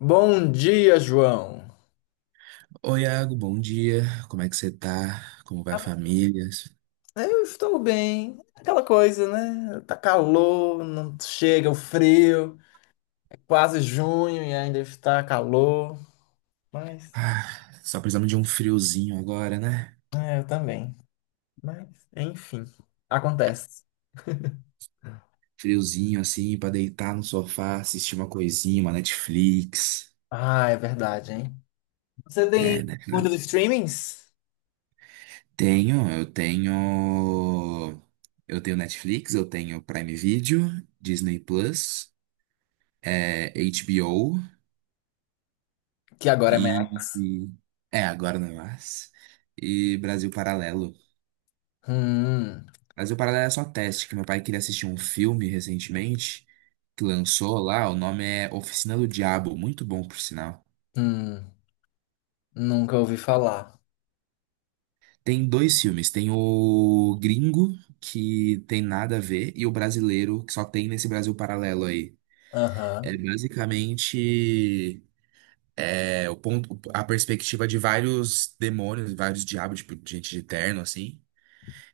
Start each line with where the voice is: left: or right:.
left: Bom dia, João.
right: Oi, Iago, bom dia. Como é que você tá? Como vai a
left: Ah,
right: família?
left: Eu estou bem. Aquela coisa, né? Tá calor, não chega o frio. É quase junho e ainda está calor. Mas,
right: Ah, só precisamos de um friozinho agora, né?
left: eu também. Mas, enfim, acontece.
right: Friozinho assim, pra deitar no sofá, assistir uma coisinha, uma Netflix.
left: Ah, é verdade, hein? Você tem
right: É, né?
left: muitos streamings?
right: Tenho, eu tenho. Eu tenho Netflix, eu tenho Prime Video, Disney Plus, HBO
left: Que agora é merda.
right: e. e- É, agora não é mais. E Brasil Paralelo.
left: Hum,
right: Mas o paralelo é só teste, que meu pai queria assistir um filme recentemente que lançou lá, o nome é Oficina do Diabo, muito bom por sinal.
left: hum, nunca ouvi falar.
right: Tem dois filmes, tem o gringo, que tem nada a ver, e o brasileiro, que só tem nesse Brasil Paralelo aí. É
left: Aham.
right: basicamente o ponto, a perspectiva de vários demônios, vários diabos, tipo, gente de terno, assim,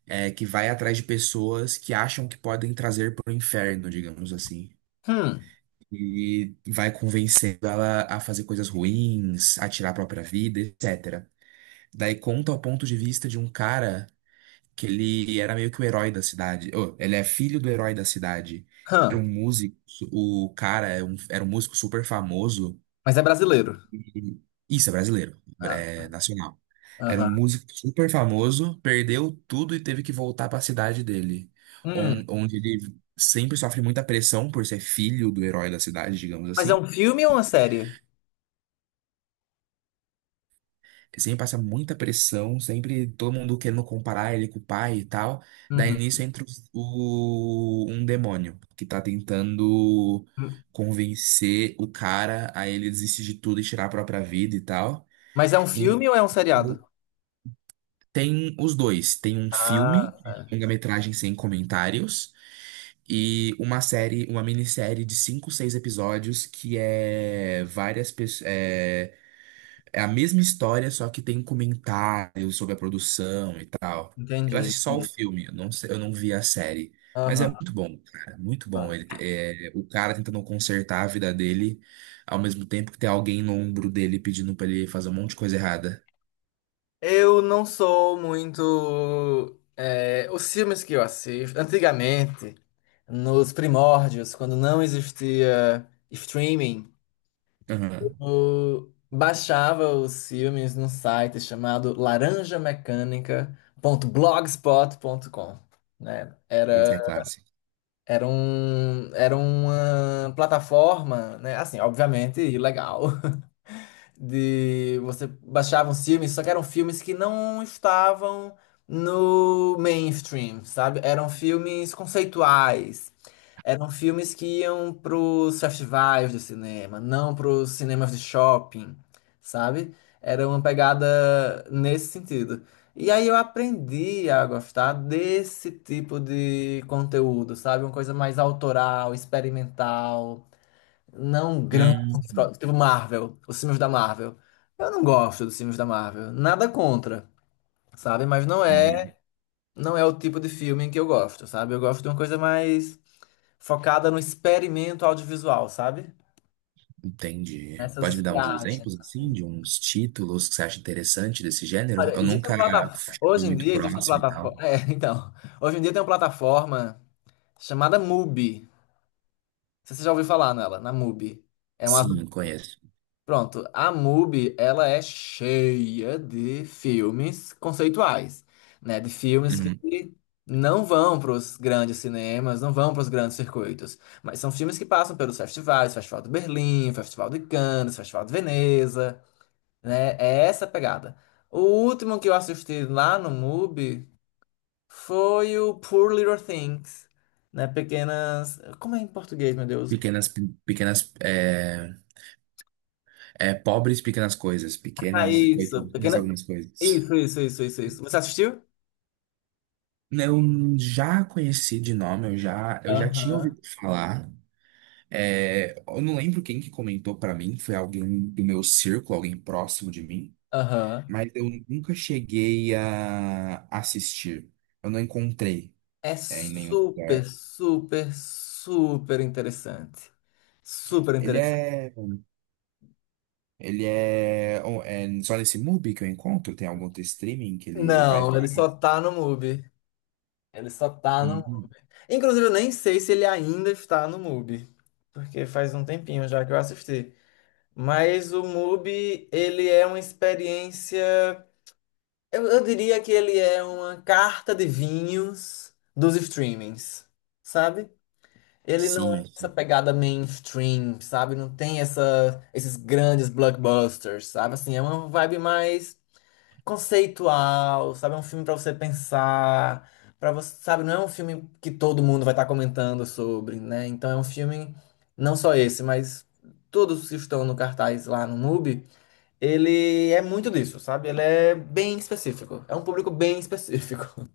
right: que vai atrás de pessoas que acham que podem trazer para o inferno, digamos assim.
left: Hum,
right: E vai convencendo ela a fazer coisas ruins, a tirar a própria vida, etc. Daí conta o ponto de vista de um cara que ele era meio que o herói da cidade. Oh, ele é filho do herói da cidade. Era
left: hum.
right: um músico, o cara era um músico super famoso.
left: Mas é brasileiro.
right: e- Isso, é brasileiro,
left: Ah,
right: é nacional. Era um
left: aham.
right: músico super famoso, perdeu tudo e teve que voltar para a cidade dele,
left: Hum,
right: onde ele sempre sofre muita pressão por ser filho do herói da cidade, digamos
left: mas é
right: assim.
left: um filme ou uma série?
right: Sempre passa muita pressão, sempre todo mundo querendo comparar ele com o pai e tal. Daí
left: Uhum.
right: nisso entra um demônio que tá tentando convencer o cara a ele desistir de tudo e tirar a própria vida e tal.
left: Mas é um
right: E
left: filme ou é um seriado?
right: tem os dois, tem um
left: Ah,
right: filme,
left: tá.
right: longa-metragem sem comentários, e uma série, uma minissérie de cinco, seis episódios que é várias pessoas. É a mesma história, só que tem comentários sobre a produção e tal. Eu
left: Entendi,
right: assisti só o
left: entendi.
right: filme, eu não vi a série. Mas é
left: Aham.
right: muito bom, cara. Muito
left: Aham.
right: bom. O cara tentando consertar a vida dele, ao mesmo tempo que tem alguém no ombro dele pedindo pra ele fazer um monte de coisa errada.
left: Eu não sou muito. É, os filmes que eu assisto, antigamente, nos primórdios, quando não existia streaming,
right: Aham.
left: eu baixava os filmes num site chamado laranjamecânica.blogspot.com, né?
right: Esse é clássico.
left: Era uma plataforma, né? Assim, obviamente ilegal, de você baixava uns filmes, só que eram filmes que não estavam no mainstream, sabe? Eram filmes conceituais. Eram filmes que iam pros festivais de cinema, não pros cinemas de shopping, sabe? Era uma pegada nesse sentido. E aí eu aprendi a gostar desse tipo de conteúdo, sabe? Uma coisa mais autoral, experimental, não grandes,
right: Hum,
left: tipo Marvel, os filmes da Marvel. Eu não gosto dos filmes da Marvel, nada contra, sabe? Mas não é,
right: uhum,
left: não é o tipo de filme que eu gosto, sabe? Eu gosto de uma coisa mais focada no experimento audiovisual, sabe?
right: entendi. Pode
left: Nessas
right: me dar uns
left: viagens,
right: exemplos, assim,
left: assim.
right: de uns títulos que você acha interessante desse gênero?
left: Olha,
right: Eu
left: existe uma
right: nunca
left: plataforma,
right: fui
left: hoje em
right: muito
left: dia existe uma
right: próximo e
left: plataforma,
right: tal.
left: então, hoje em dia tem uma plataforma chamada Mubi. Não sei se você já ouviu falar nela, na Mubi. É uma...
right: Sim, conheço.
left: Pronto, a MUBI, ela é cheia de filmes conceituais, né? De filmes
right: Uhum.
left: que não vão para os grandes cinemas, não vão para os grandes circuitos, mas são filmes que passam pelos festivais, Festival de Berlim, Festival de Cannes, Festival de Veneza, né? É essa a pegada. O último que eu assisti lá no MUBI foi o Poor Little Things, né? Pequenas... Como é em português, meu Deus?
right: Pequenas, pequenas, pobres pequenas coisas,
left: Ah,
right: pequenas
left: isso,
right: coitadinhas
left: pequena...
right: algumas coisas.
left: Isso, isso, isso, isso, isso. Você assistiu?
right: Eu já conheci de nome, eu já tinha
left: Aham,
right: ouvido falar. É, eu não lembro quem que comentou pra mim, foi alguém do meu círculo, alguém próximo de mim,
left: aham.
right: mas eu nunca cheguei a assistir. Eu não encontrei,
left: É
right: em nenhum
left: super,
right: lugar.
left: super, super interessante. Super
right: Ele
left: interessante.
right: é, ele é, oh, é só nesse MUBI que eu encontro? Tem algum outro streaming que ele vai
left: Não, ele
right: para?
left: só tá no MUBI. Ele só tá no. Inclusive, eu nem sei se ele ainda está no MUBI, porque faz um tempinho já que eu assisti. Mas o MUBI, ele é uma experiência. Eu diria que ele é uma carta de vinhos dos streamings, sabe? Ele não é
right: Sim,
left: essa
right: sim.
left: pegada mainstream, sabe? Não tem essa, esses grandes blockbusters, sabe? Assim, é uma vibe mais conceitual, sabe? É um filme pra você pensar, para você, sabe? Não é um filme que todo mundo vai estar comentando sobre, né? Então é um filme, não só esse, mas todos os que estão no cartaz lá no MUBI, ele é muito disso, sabe? Ele é bem específico. É um público bem específico.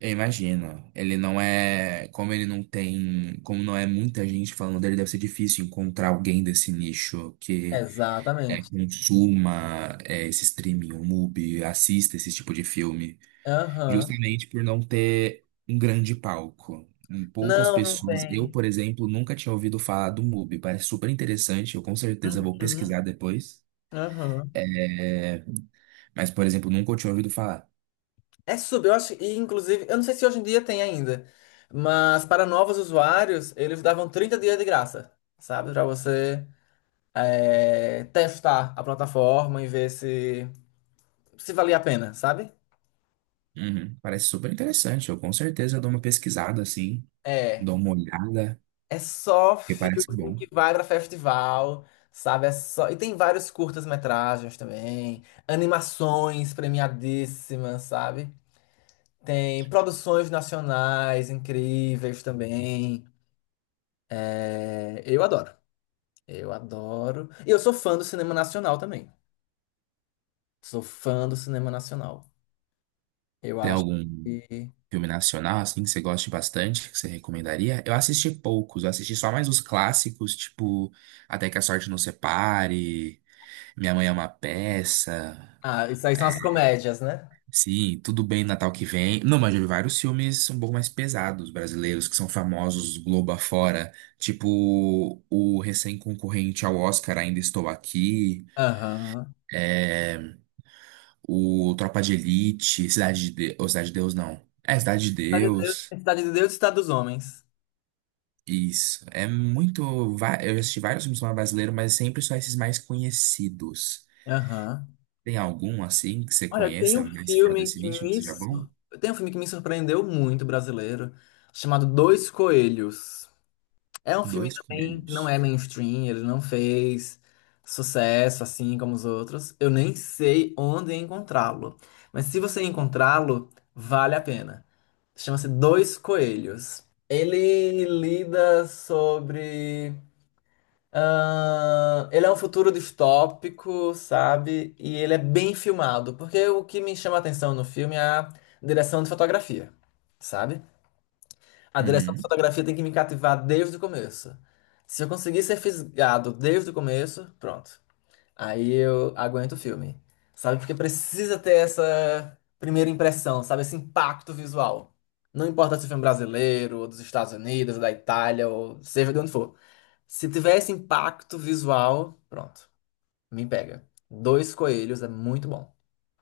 right: Eu imagino. Ele não é. Como ele não tem. Como não é muita gente falando dele, deve ser difícil encontrar alguém desse nicho que
left: Exatamente.
right: consuma esse streaming, o MUBI, assista esse tipo de filme.
left: Aham.
right: Justamente por não ter um grande palco. Poucas
left: Não, não
right: pessoas. Eu,
left: tem.
right: por exemplo, nunca tinha ouvido falar do MUBI. Parece super interessante. Eu com certeza vou
left: Uhum.
right: pesquisar depois.
left: Aham.
right: É, mas, por exemplo, nunca eu tinha ouvido falar.
left: É sub, eu acho, e inclusive, eu não sei se hoje em dia tem ainda, mas para novos usuários, eles davam 30 dias de graça, sabe? Para você testar a plataforma e ver se, se valia a pena, sabe?
right: Uhum, parece super interessante. Eu com certeza dou uma pesquisada assim.
left: É,
right: Dou uma olhada,
left: é só
right: que parece
left: filme
right: bom.
left: que vai para festival, sabe? É só, e tem vários curtas-metragens também, animações premiadíssimas, sabe? Tem produções nacionais incríveis também. É, eu adoro. Eu adoro. E eu sou fã do cinema nacional também. Sou fã do cinema nacional. Eu
right: Tem
left: acho
right: algum
left: que.
right: filme nacional, assim, que você goste bastante, que você recomendaria? Eu assisti poucos, eu assisti só mais os clássicos, tipo Até que a Sorte Nos Separe, Minha Mãe é uma Peça,
left: Ah, isso aí são as comédias, né?
right: sim, Tudo Bem Natal que Vem. Não, mas eu vi vários filmes um pouco mais pesados, brasileiros, que são famosos Globo afora, tipo o recém-concorrente ao Oscar Ainda Estou Aqui.
left: Aham.
right: é, o Tropa de Elite, Cidade de Deus, ou Cidade de Deus não. É, Cidade de Deus.
left: Cidade de Deus e Cidade dos Homens.
right: Isso. É muito. Eu já assisti vários filmes do cinema brasileiro, mas é sempre são esses mais conhecidos.
left: Aham.
right: Tem algum assim que você
left: Olha, tem
right: conheça,
left: um
right: nesse fora
left: filme
right: desse
left: que
right: nicho, que
left: me.
right: seja bom?
left: Sur- Tem um filme que me surpreendeu muito, brasileiro, chamado Dois Coelhos. É um filme
right: Dois
left: também que não é
right: primeiros.
left: mainstream, ele não fez sucesso assim como os outros. Eu nem sei onde encontrá-lo. Mas se você encontrá-lo, vale a pena. Chama-se Dois Coelhos. Ele lida sobre. Ah, ele é um futuro distópico, sabe? E ele é bem filmado. Porque o que me chama a atenção no filme é a direção de fotografia, sabe? A direção de
right: Uhum.
left: fotografia tem que me cativar desde o começo. Se eu conseguir ser fisgado desde o começo, pronto. Aí eu aguento o filme. Sabe? Porque precisa ter essa primeira impressão, sabe? Esse impacto visual. Não importa se o filme é brasileiro, ou dos Estados Unidos, ou da Itália, ou seja de onde for. Se tiver esse impacto visual, pronto. Me pega. Dois Coelhos é muito bom.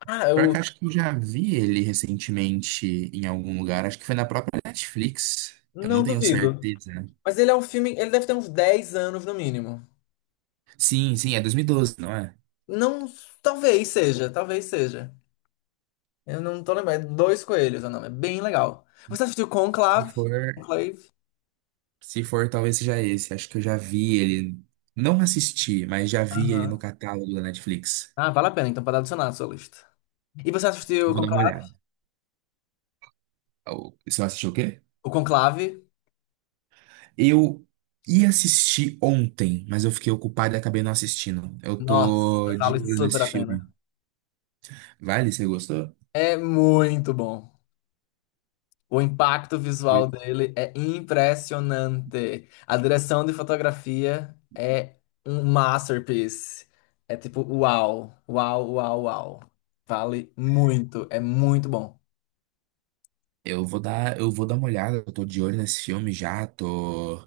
left: Ah,
right: Pior que
left: eu
right: eu acho que eu já vi ele recentemente em algum lugar. Acho que foi na própria Netflix. Eu não
left: não
right: tenho
left: duvido.
right: certeza.
left: Mas ele é um filme, ele deve ter uns 10 anos no mínimo.
right: Sim, sim, é 2012, não é?
left: Não, talvez seja, talvez seja. Eu não tô lembrando. É Dois Coelhos é o nome. É bem legal. Você assistiu
right: Se
left: Conclave?
right: for.
left: Conclave?
right: Se for, talvez seja esse. Acho que eu já vi ele. Não assisti, mas já vi ele
left: Aham.
right: no catálogo da Netflix.
left: Ah, vale a pena, então, para adicionar a sua lista. E você assistiu
right: Vou dar uma olhada. Você assistiu o quê?
left: O Conclave?
right: Eu ia assistir ontem, mas eu fiquei ocupado e acabei não assistindo. Eu
left: Nossa,
right: tô de
left: vale
right: olho
left: super
right: nesse
left: a pena.
right: filme. Vale, você gostou?
left: É muito bom. O impacto visual dele é impressionante. A direção de fotografia é um masterpiece. É tipo, uau, uau, uau, uau. Vale muito, é muito bom.
right: Eu vou dar uma olhada. Eu tô de olho nesse filme já. Tô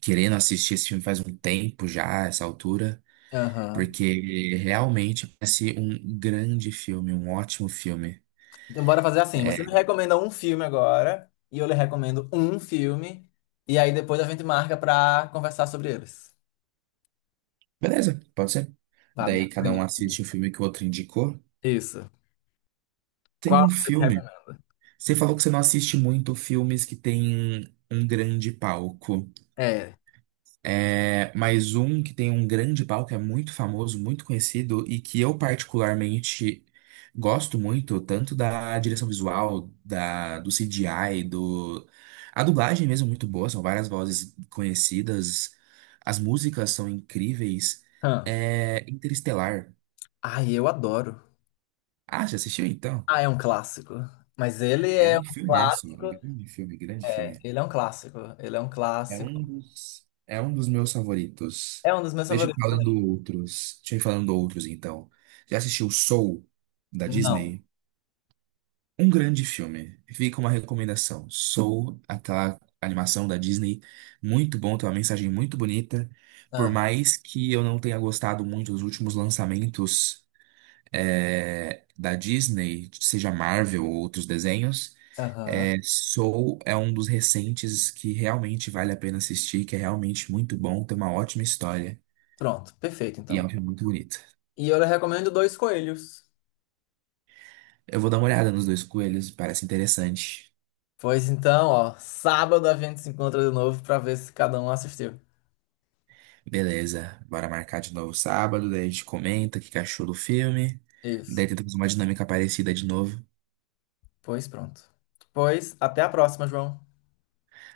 right: querendo assistir esse filme faz um tempo já, essa altura.
left: Aham.
right: Porque realmente parece um grande filme, um ótimo filme.
left: Então, bora fazer assim. Você me recomenda um filme agora, e eu lhe recomendo um filme, e aí depois a gente marca pra conversar sobre eles.
right: Beleza, pode ser.
left: Tá, me
right: Daí cada um
left: recomende.
right: assiste o filme que o outro indicou.
left: Isso.
right: Tem
left: Qual
right: um
left: você me
right: filme.
left: recomenda?
right: Você falou que você não assiste muito filmes que tem um grande palco.
left: É.
right: É, mas um que tem um grande palco é muito famoso, muito conhecido e que eu particularmente gosto muito, tanto da direção visual, da, do CGI, do... A dublagem mesmo é muito boa, são várias vozes conhecidas, as músicas são incríveis.
left: Hum.
right: É Interestelar.
left: Ai, eu adoro.
right: Ah, já assistiu então?
left: Ah, é um clássico. Mas ele
right: É
left: é
right: um
left: um
right: filmaço,
left: clássico.
right: mano. Grande filme, grande
left: É,
right: filme.
left: ele é um clássico. Ele é um
right: É
left: clássico.
right: um dos, é um dos meus favoritos.
left: É um dos meus
right: Deixa eu ir
left: favoritos
right: falando
left: também.
right: outros. Deixa eu ir falando outros, então. Já assistiu Soul, da
left: Não.
right: Disney? Um grande filme. Fica uma recomendação. Soul, aquela animação da Disney, muito bom, tem uma mensagem muito bonita. Por
left: Ah,
right: mais que eu não tenha gostado muito dos últimos lançamentos, da Disney, seja Marvel ou outros desenhos.
left: aham.
right: É, Soul é um dos recentes que realmente vale a pena assistir, que é realmente muito bom, tem uma ótima história
left: Pronto, perfeito
right: e é
left: então.
right: um filme muito bonito.
left: E eu lhe recomendo Dois Coelhos.
right: Eu vou dar uma olhada nos Dois Coelhos, parece interessante.
left: Pois então, ó, sábado a gente se encontra de novo pra ver se cada um assistiu.
right: Beleza, bora marcar de novo sábado, daí a gente comenta o que que achou do filme, daí
left: Isso.
right: tentamos uma dinâmica parecida de novo.
left: Pois pronto. Pois, até a próxima, João.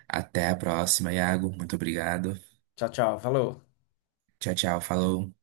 right: Até a próxima, Iago, muito obrigado.
left: Tchau, tchau. Falou.
right: Tchau, tchau, falou.